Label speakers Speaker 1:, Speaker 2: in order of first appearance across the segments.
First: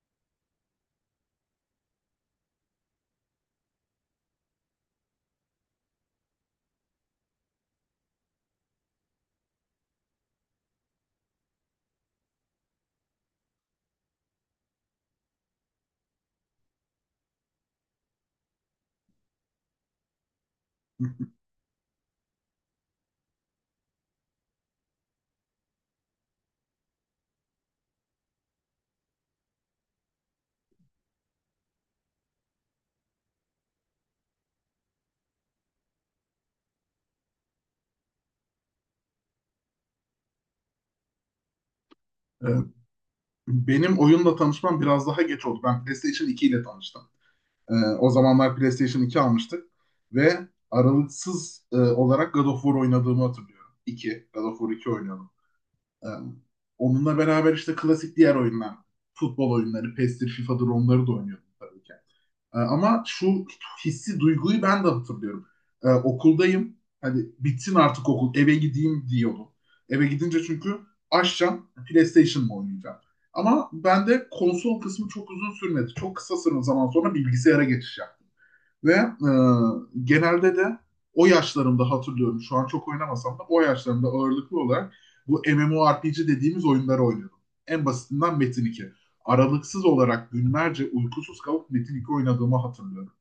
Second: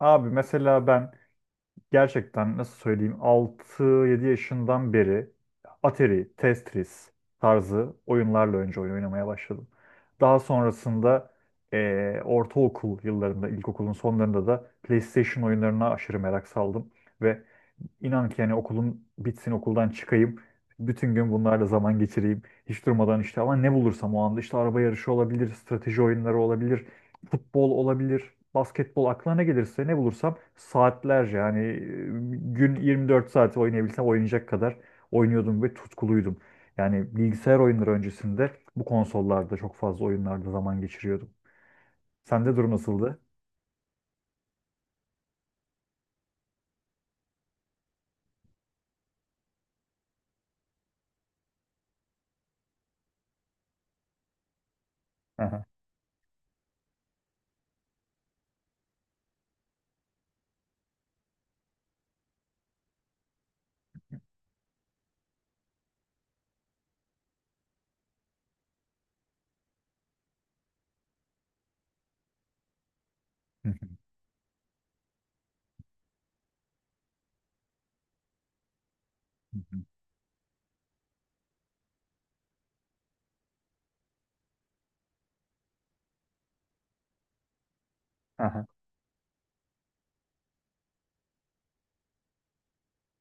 Speaker 1: Abi mesela ben gerçekten nasıl söyleyeyim 6 7 yaşından beri Atari, Tetris tarzı oyunlarla önce oyun oynamaya başladım. Daha sonrasında ortaokul yıllarında, ilkokulun sonlarında da PlayStation oyunlarına aşırı merak saldım. Ve inan ki yani okulum bitsin okuldan çıkayım. Bütün gün bunlarla zaman geçireyim. Hiç durmadan işte ama ne bulursam o anda işte araba yarışı olabilir, strateji oyunları olabilir, futbol olabilir, basketbol aklına ne gelirse ne bulursam saatlerce yani gün 24 saat oynayabilsem oynayacak kadar oynuyordum ve tutkuluydum. Yani bilgisayar oyunları öncesinde bu konsollarda çok fazla oyunlarda zaman geçiriyordum. Sende durum nasıldı?
Speaker 2: Benim oyunla tanışmam biraz daha geç oldu. Ben PlayStation 2 ile tanıştım. Ee, O zamanlar PlayStation 2 almıştık ve aralıksız olarak God of War oynadığımı hatırlıyorum. 2, God of War 2 oynuyordum.
Speaker 1: Aha.
Speaker 2: Ee, Onunla beraber işte klasik diğer oyunlar, futbol oyunları, PES'tir, FIFA'dır onları da oynuyordum tabii ki. Ama şu hissi, duyguyu ben de hatırlıyorum. Okuldayım. Hani bitsin artık okul. Eve gideyim diyordum. Eve gidince çünkü açacağım. PlayStation mı oynayacağım? Ama ben de konsol kısmı çok uzun sürmedi. Çok kısa zaman sonra bilgisayara geçiş yaptım. Ve genelde de o yaşlarımda hatırlıyorum. Şu an çok oynamasam da o yaşlarımda ağırlıklı olarak bu MMORPG dediğimiz oyunları oynuyordum. En basitinden Metin
Speaker 1: Aha.
Speaker 2: 2. Aralıksız olarak günlerce uykusuz kalıp Metin 2 oynadığımı hatırlıyorum.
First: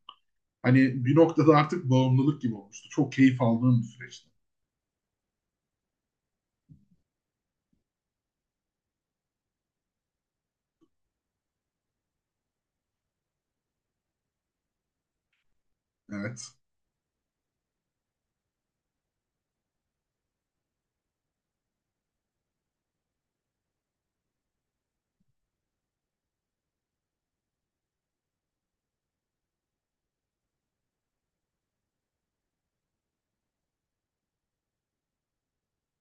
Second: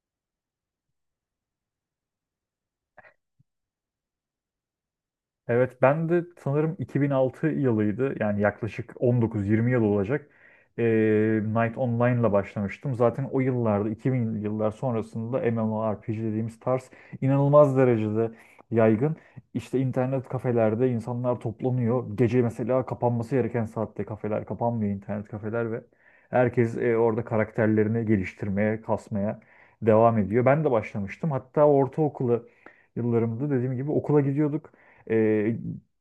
Speaker 2: Hani bir noktada artık bağımlılık gibi olmuştu. Çok keyif aldığım bir süreçti.
Speaker 1: Evet ben de sanırım 2006 yılıydı. Yani yaklaşık 19-20 yıl olacak. Knight Online'la başlamıştım. Zaten o yıllarda 2000'li yıllar sonrasında MMORPG
Speaker 2: Evet.
Speaker 1: dediğimiz tarz inanılmaz derecede yaygın. İşte internet kafelerde insanlar toplanıyor. Gece mesela kapanması gereken saatte kafeler kapanmıyor internet kafeler ve herkes orada karakterlerini geliştirmeye, kasmaya devam ediyor. Ben de başlamıştım. Hatta ortaokulu yıllarımda dediğim gibi okula gidiyorduk e,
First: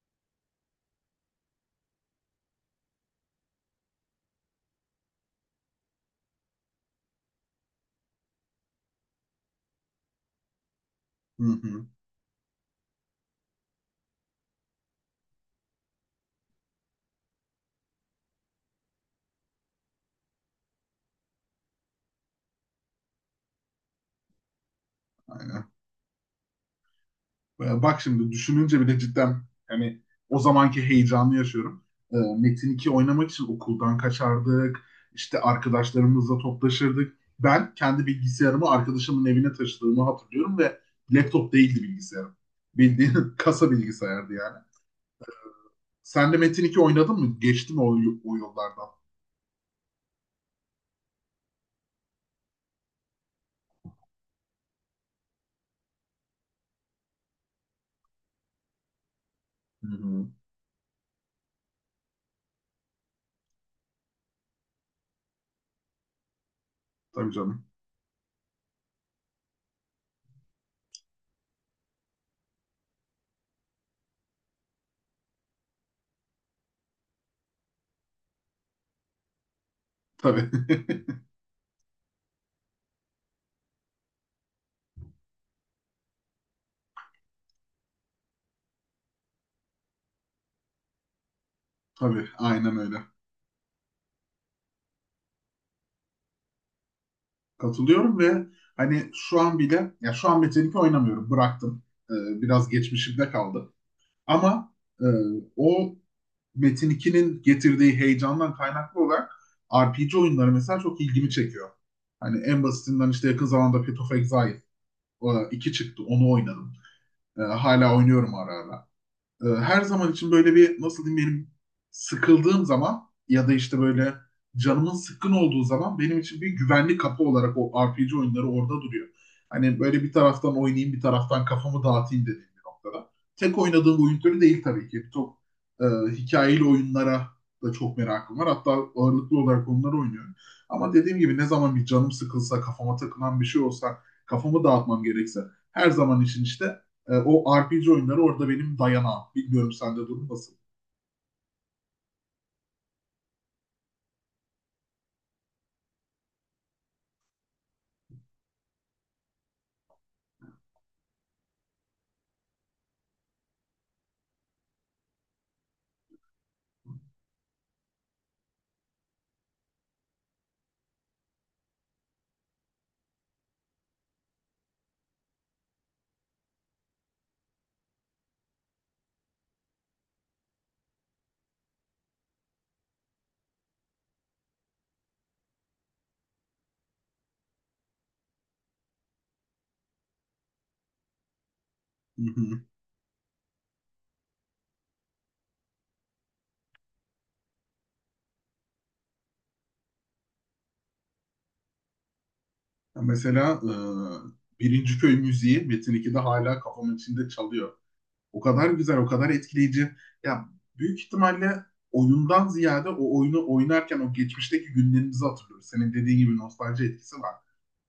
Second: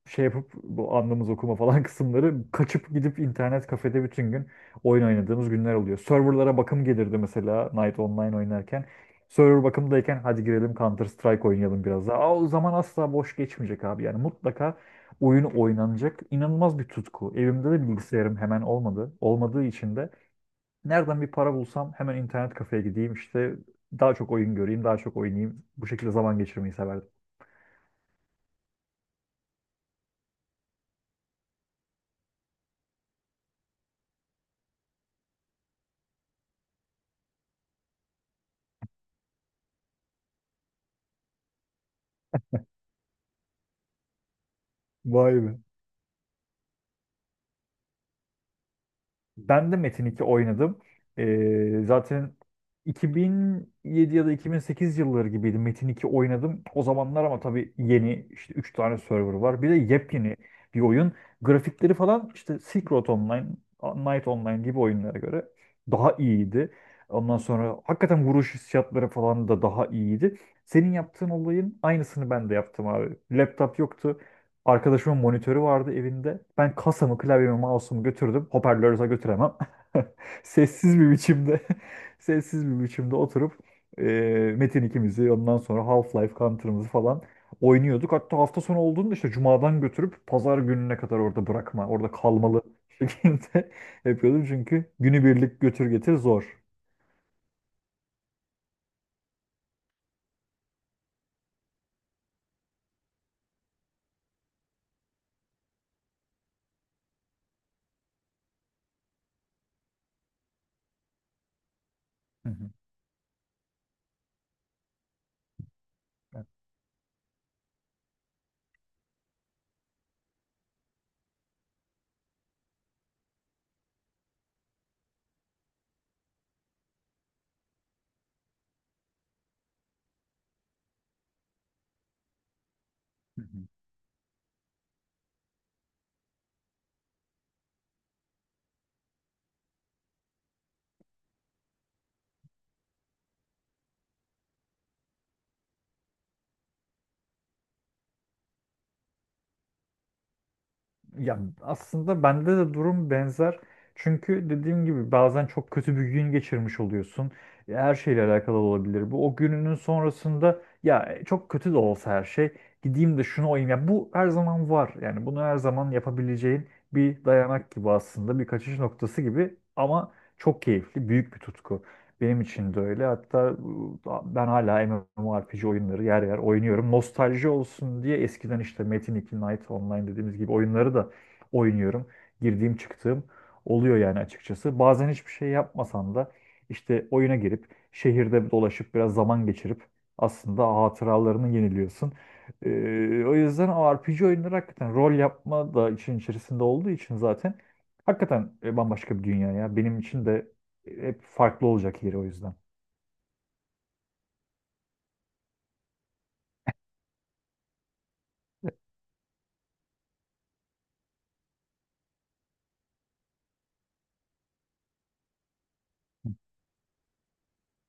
Speaker 1: şey yapıp bu anlamız okuma falan kısımları kaçıp gidip internet kafede bütün gün oyun oynadığımız günler oluyor. Serverlara bakım gelirdi mesela Night Online oynarken. Server bakımdayken hadi girelim Counter
Speaker 2: Hı
Speaker 1: Strike
Speaker 2: hı.
Speaker 1: oynayalım biraz daha. Aa, o zaman asla boş geçmeyecek abi yani mutlaka oyun oynanacak. İnanılmaz bir tutku. Evimde de bilgisayarım hemen olmadı. Olmadığı için de nereden bir para bulsam hemen internet kafeye gideyim işte daha çok oyun göreyim, daha çok oynayayım.
Speaker 2: Aynen.
Speaker 1: Bu şekilde zaman geçirmeyi severdim.
Speaker 2: Bak şimdi düşününce bile cidden hani o zamanki heyecanı yaşıyorum. Metin 2 oynamak için okuldan kaçardık. İşte arkadaşlarımızla toplaşırdık. Ben kendi bilgisayarımı arkadaşımın evine taşıdığımı hatırlıyorum ve laptop değildi bilgisayarım. Bildiğin kasa bilgisayardı yani.
Speaker 1: Vay be.
Speaker 2: Sen de Metin 2 oynadın mı? Geçti mi o, o yollardan?
Speaker 1: Ben de Metin 2 oynadım. Zaten 2007 ya da 2008 yılları gibiydi Metin 2 oynadım. O zamanlar ama tabii yeni işte 3 tane server var. Bir de
Speaker 2: Hı hı.
Speaker 1: yepyeni bir oyun. Grafikleri falan işte Silk Road Online, Night Online gibi oyunlara göre daha iyiydi.
Speaker 2: Tabii
Speaker 1: Ondan
Speaker 2: canım.
Speaker 1: sonra hakikaten vuruş hissiyatları falan da daha iyiydi. Senin yaptığın olayın aynısını ben de yaptım abi. Laptop yoktu. Arkadaşımın monitörü vardı evinde. Ben kasamı, klavyemi, mouse'umu götürdüm. Hoparlörü zaten götüremem.
Speaker 2: Tabii.
Speaker 1: Sessiz bir biçimde, sessiz bir biçimde oturup e, Metin ikimizi, ondan sonra Half-Life Counter'ımızı falan oynuyorduk. Hatta hafta sonu olduğunda işte cumadan götürüp pazar gününe kadar orada bırakma, orada
Speaker 2: Tabii.
Speaker 1: kalmalı
Speaker 2: Aynen öyle.
Speaker 1: şekilde yapıyordum. Çünkü günübirlik götür getir zor.
Speaker 2: Katılıyorum ve hani şu an bile ya şu an Metin oynamıyorum. Bıraktım. Biraz geçmişimde kaldı. Ama e, o Metin 2'nin getirdiği heyecandan kaynaklı olarak RPG oyunları mesela çok ilgimi çekiyor. Hani
Speaker 1: Hı
Speaker 2: en
Speaker 1: hı.
Speaker 2: basitinden işte yakın zamanda Path of Exile 2 çıktı. Onu oynadım. Hala oynuyorum ara ara her zaman için böyle bir nasıl diyeyim benim sıkıldığım zaman ya da işte böyle canımın sıkkın olduğu zaman benim için bir güvenli kapı olarak o RPG oyunları orada duruyor. Hani böyle bir taraftan oynayayım bir taraftan kafamı dağıtayım dediğim bir noktada.
Speaker 1: Hı
Speaker 2: Tek
Speaker 1: hı.
Speaker 2: oynadığım oyun türü değil tabii ki. Çok e, hikayeli oyunlara da çok merakım var. Hatta ağırlıklı olarak onları oynuyorum. Ama dediğim gibi ne zaman bir canım sıkılsa, kafama takılan bir şey olsa, kafamı dağıtmam gerekse her zaman için işte o RPG oyunları orada benim dayanağım. Bilmiyorum sende durum nasıl?
Speaker 1: Ya aslında bende de durum benzer. Çünkü dediğim gibi bazen çok kötü bir gün geçirmiş oluyorsun. E, her şeyle alakalı olabilir bu. O gününün sonrasında ya çok kötü de olsa her şey gideyim de şunu olayım. Ya bu her zaman var. Yani bunu her zaman yapabileceğin bir dayanak gibi aslında bir kaçış noktası gibi ama çok keyifli, büyük bir tutku. Benim için de öyle. Hatta ben hala MMORPG oyunları yer yer oynuyorum. Nostalji olsun diye eskiden işte Metin 2 Night Online dediğimiz gibi oyunları da oynuyorum. Girdiğim çıktığım oluyor yani açıkçası. Bazen hiçbir şey yapmasam da işte oyuna girip şehirde dolaşıp biraz zaman geçirip aslında hatıralarını yeniliyorsun. E, o yüzden o RPG oyunları hakikaten rol yapma da için içerisinde olduğu için zaten hakikaten bambaşka bir dünya ya. Benim için de hep farklı olacak yeri o yüzden.
Speaker 2: Mesela Birinci Köy müziği Metin 2'de hala kafamın içinde çalıyor. O kadar güzel, o kadar etkileyici. Ya büyük ihtimalle oyundan ziyade o oyunu oynarken o geçmişteki günlerimizi hatırlıyoruz. Senin dediğin gibi nostalji etkisi var.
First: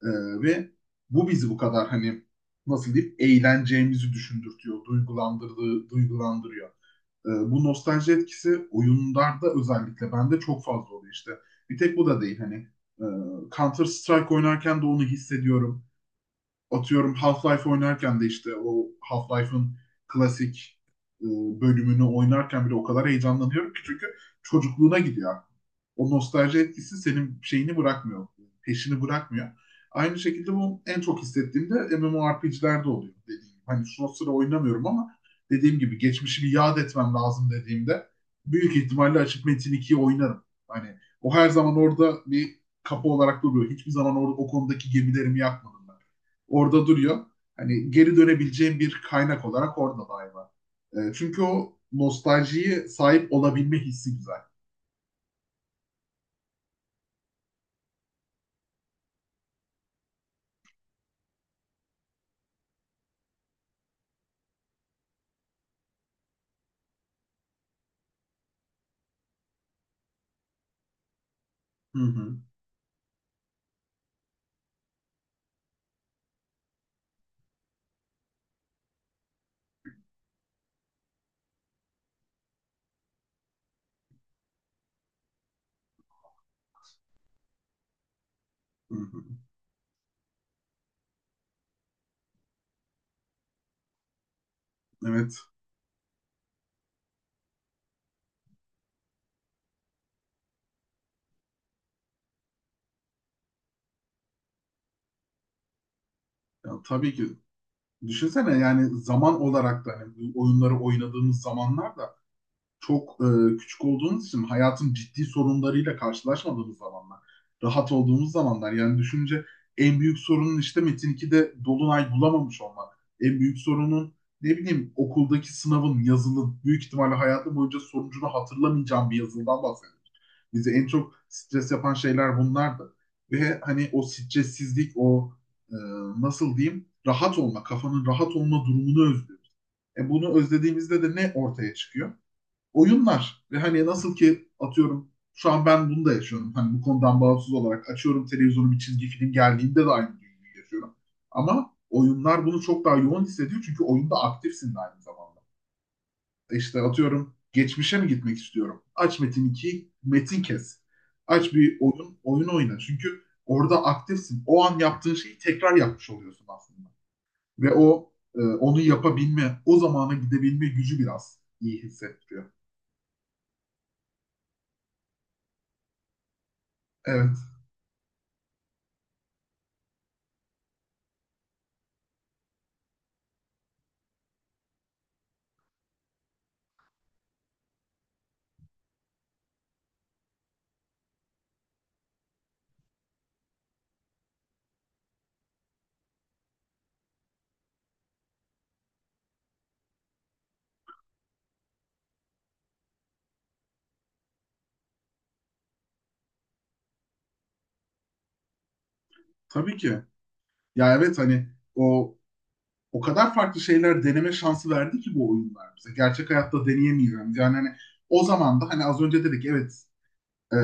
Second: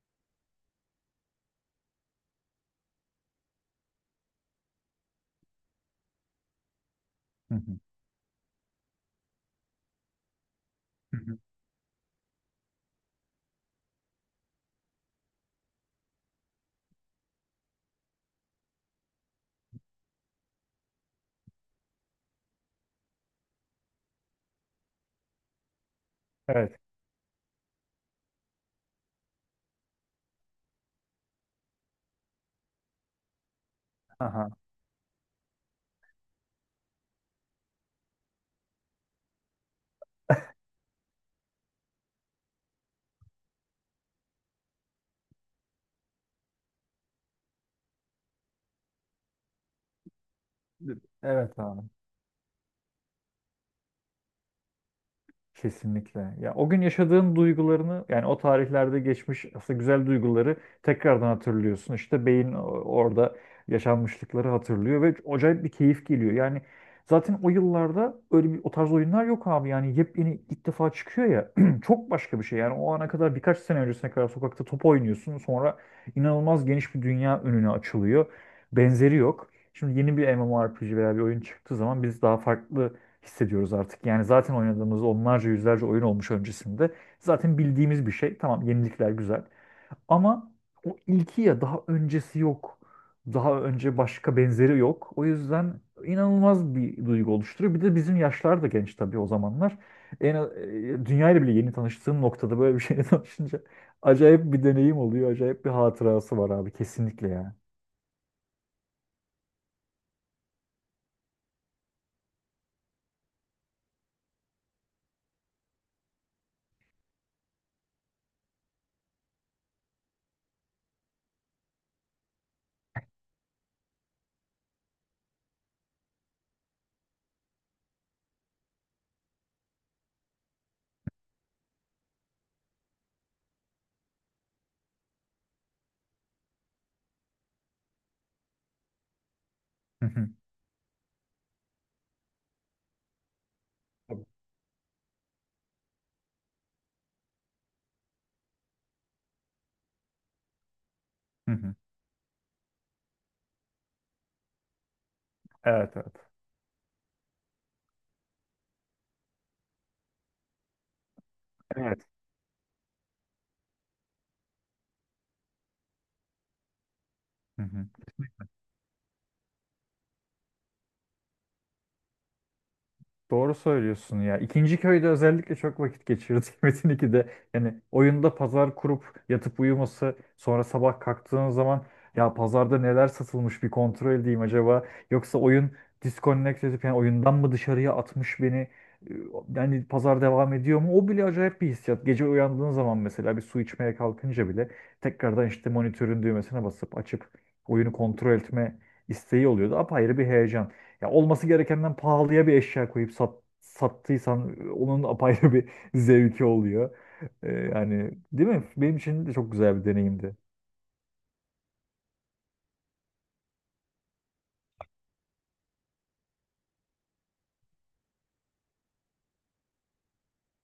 Speaker 2: E, ve bu bizi bu kadar hani nasıl diyeyim eğleneceğimizi düşündürtüyor, duygulandırdığı, duygulandırıyor.
Speaker 1: Hı
Speaker 2: Bu
Speaker 1: hı.
Speaker 2: nostalji etkisi oyunlarda özellikle bende çok fazla oluyor
Speaker 1: Hı
Speaker 2: işte.
Speaker 1: hı.
Speaker 2: Bir tek bu da değil hani e, Counter Strike oynarken de onu hissediyorum. Atıyorum Half-Life oynarken de işte o Half-Life'ın klasik e, bölümünü oynarken bile o kadar heyecanlanıyorum ki çünkü çocukluğuna gidiyor. O nostalji
Speaker 1: Evet.
Speaker 2: etkisi senin şeyini bırakmıyor, peşini bırakmıyor. Aynı şekilde bu en çok hissettiğimde MMORPG'lerde oluyor dediğim gibi. Hani şu sıra
Speaker 1: Aha.
Speaker 2: oynamıyorum ama dediğim gibi geçmişimi yad etmem lazım dediğimde büyük ihtimalle açıp Metin 2'yi oynarım. Hani o her zaman orada bir kapı olarak duruyor. Hiçbir zaman orada o konudaki gemilerimi yakmadım ben orada duruyor. Hani geri dönebileceğim bir kaynak olarak orada daima. Çünkü
Speaker 1: Evet
Speaker 2: o
Speaker 1: abi.
Speaker 2: nostaljiye sahip olabilme hissi güzel.
Speaker 1: Kesinlikle. Ya o gün yaşadığın duygularını yani o tarihlerde geçmiş aslında güzel duyguları tekrardan hatırlıyorsun. İşte beyin orada yaşanmışlıkları hatırlıyor ve acayip bir keyif geliyor. Yani zaten o yıllarda öyle bir o tarz oyunlar yok abi. Yani yepyeni ilk defa çıkıyor ya.
Speaker 2: Hı
Speaker 1: Çok
Speaker 2: hı,
Speaker 1: başka bir şey. Yani o ana kadar birkaç sene öncesine kadar sokakta top oynuyorsun. Sonra inanılmaz geniş bir dünya önüne açılıyor. Benzeri yok. Şimdi yeni bir MMORPG veya bir oyun çıktığı zaman biz daha farklı hissediyoruz artık. Yani zaten oynadığımız onlarca yüzlerce oyun olmuş öncesinde. Zaten bildiğimiz bir şey. Tamam
Speaker 2: hı
Speaker 1: yenilikler
Speaker 2: hı.
Speaker 1: güzel. Ama o ilki ya daha öncesi yok. Daha önce başka benzeri yok. O
Speaker 2: Evet.
Speaker 1: yüzden inanılmaz bir duygu oluşturuyor. Bir de bizim yaşlar da genç tabii o zamanlar. Dünyayla bile yeni tanıştığım noktada böyle bir şeyle tanışınca acayip bir deneyim oluyor. Acayip bir hatırası var
Speaker 2: Ya,
Speaker 1: abi
Speaker 2: tabii ki.
Speaker 1: kesinlikle yani.
Speaker 2: Düşünsene yani zaman olarak da hani bu oyunları oynadığımız zamanlar da çok küçük olduğumuz için hayatın ciddi sorunlarıyla karşılaşmadığımız zamanlar, rahat olduğumuz zamanlar yani düşünce en büyük sorunun işte Metin 2'de Dolunay bulamamış olmak. En büyük sorunun ne bileyim okuldaki sınavın, yazının büyük ihtimalle hayatım boyunca sonucunu hatırlamayacağım bir yazıldan bahsediyoruz. Bizi en çok stres yapan şeyler bunlardı. Ve hani o stressizlik, o e, nasıl diyeyim rahat olma, kafanın rahat olma durumunu özlüyoruz.
Speaker 1: Hı
Speaker 2: E bunu
Speaker 1: hı.
Speaker 2: özlediğimizde de ne ortaya çıkıyor? Oyunlar ve hani nasıl ki atıyorum şu an ben bunu da yaşıyorum. Hani bu konudan bağımsız olarak açıyorum televizyonu bir çizgi film geldiğinde de aynı duyguyu yaşıyorum.
Speaker 1: Hı
Speaker 2: Ama
Speaker 1: hı.
Speaker 2: oyunlar bunu çok daha yoğun hissediyor çünkü oyunda aktifsin de aynı zamanda.
Speaker 1: Evet, evet.
Speaker 2: İşte atıyorum geçmişe mi gitmek istiyorum? Aç Metin 2, Metin kes. Aç bir
Speaker 1: Evet.
Speaker 2: oyun, oyun oyna. Çünkü orada aktifsin. O an yaptığın şeyi tekrar yapmış oluyorsun aslında.
Speaker 1: Hı
Speaker 2: Ve
Speaker 1: hı.
Speaker 2: o onu yapabilme, o zamana gidebilme gücü biraz iyi hissettiriyor.
Speaker 1: Doğru söylüyorsun ya. İkinci köyde özellikle çok vakit geçirdik Metin 2'de.
Speaker 2: Evet,
Speaker 1: Yani oyunda pazar kurup yatıp uyuması, sonra sabah kalktığın zaman ya pazarda neler satılmış bir kontrol edeyim acaba. Yoksa oyun disconnect edip yani oyundan mı dışarıya atmış beni? Ee, Yani pazar devam ediyor mu? O bile acayip bir hissiyat. Gece uyandığın zaman mesela bir su içmeye kalkınca bile tekrardan işte monitörün düğmesine basıp açıp oyunu kontrol etme isteği oluyordu. Apayrı bir heyecan. Ya olması gerekenden pahalıya bir eşya koyup sat, sattıysan onun apayrı bir zevki oluyor. Yani değil mi? Benim için de çok
Speaker 2: tabii
Speaker 1: güzel bir
Speaker 2: ki.
Speaker 1: deneyimdi.
Speaker 2: Ya evet hani o o kadar farklı şeyler deneme şansı verdi ki bu oyunlar bize. Gerçek hayatta deneyemeyeceğimiz. Yani hani o zaman da hani az önce dedik evet, e,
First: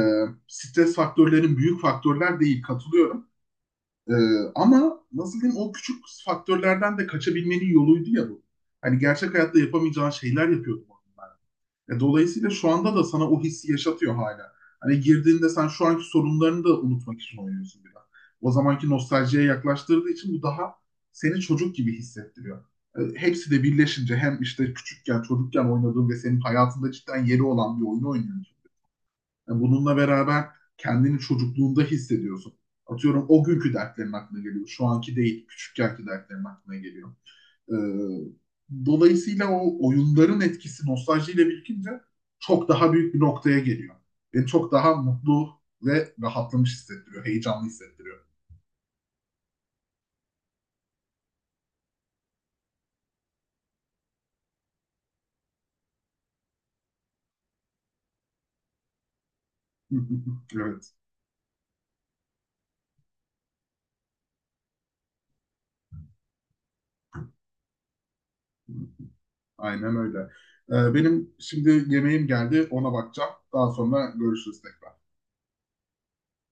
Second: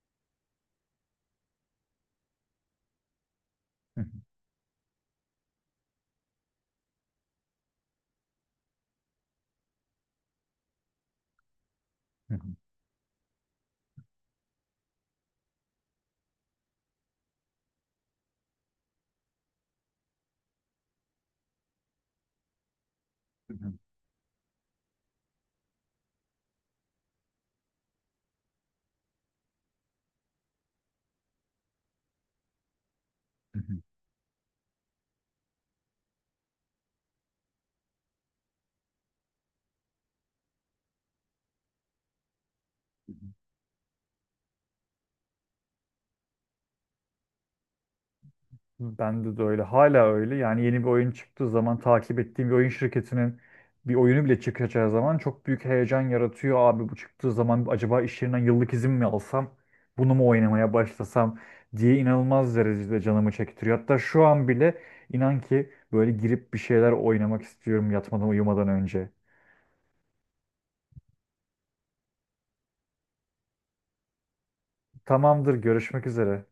Speaker 2: stres faktörlerin büyük faktörler değil katılıyorum.
Speaker 1: Hı
Speaker 2: E, Ama nasıl diyeyim o küçük faktörlerden de kaçabilmenin yoluydu ya bu. Hani gerçek hayatta yapamayacağın şeyler yapıyordum,
Speaker 1: hı,
Speaker 2: dolayısıyla şu anda da sana o hissi yaşatıyor hala. Hani girdiğinde sen şu anki sorunlarını da unutmak için oynuyorsun biraz. O zamanki nostaljiye yaklaştırdığı için bu daha seni çocuk gibi hissettiriyor. Hepsi
Speaker 1: hı
Speaker 2: de
Speaker 1: hı,
Speaker 2: birleşince hem işte küçükken, çocukken oynadığın ve senin hayatında cidden yeri olan bir oyunu oynuyorsun. Bununla beraber kendini çocukluğunda hissediyorsun. Atıyorum o
Speaker 1: hı
Speaker 2: günkü
Speaker 1: hı, hı
Speaker 2: dertlerin aklına geliyor. Şu anki değil, küçükkenki dertlerin aklına geliyor. Ee, Dolayısıyla o oyunların etkisi nostaljiyle birikince çok daha büyük
Speaker 1: hı.
Speaker 2: bir noktaya geliyor. Beni çok daha mutlu ve rahatlamış hissettiriyor, heyecanlı hissettiriyor.
Speaker 1: Bende de öyle. Hala öyle. Yani yeni bir oyun çıktığı zaman takip ettiğim bir oyun şirketinin bir oyunu bile çıkacağı zaman çok büyük heyecan yaratıyor. Abi bu çıktığı zaman acaba iş yerinden yıllık izin mi alsam? Bunu mu oynamaya
Speaker 2: Evet,
Speaker 1: başlasam diye inanılmaz derecede canımı çektiriyor. Hatta şu an bile inan ki böyle girip bir şeyler oynamak istiyorum yatmadan uyumadan önce.
Speaker 2: aynen öyle. Benim şimdi yemeğim geldi, ona bakacağım. Daha sonra görüşürüz tekrar.
Speaker 1: Tamamdır, görüşmek üzere.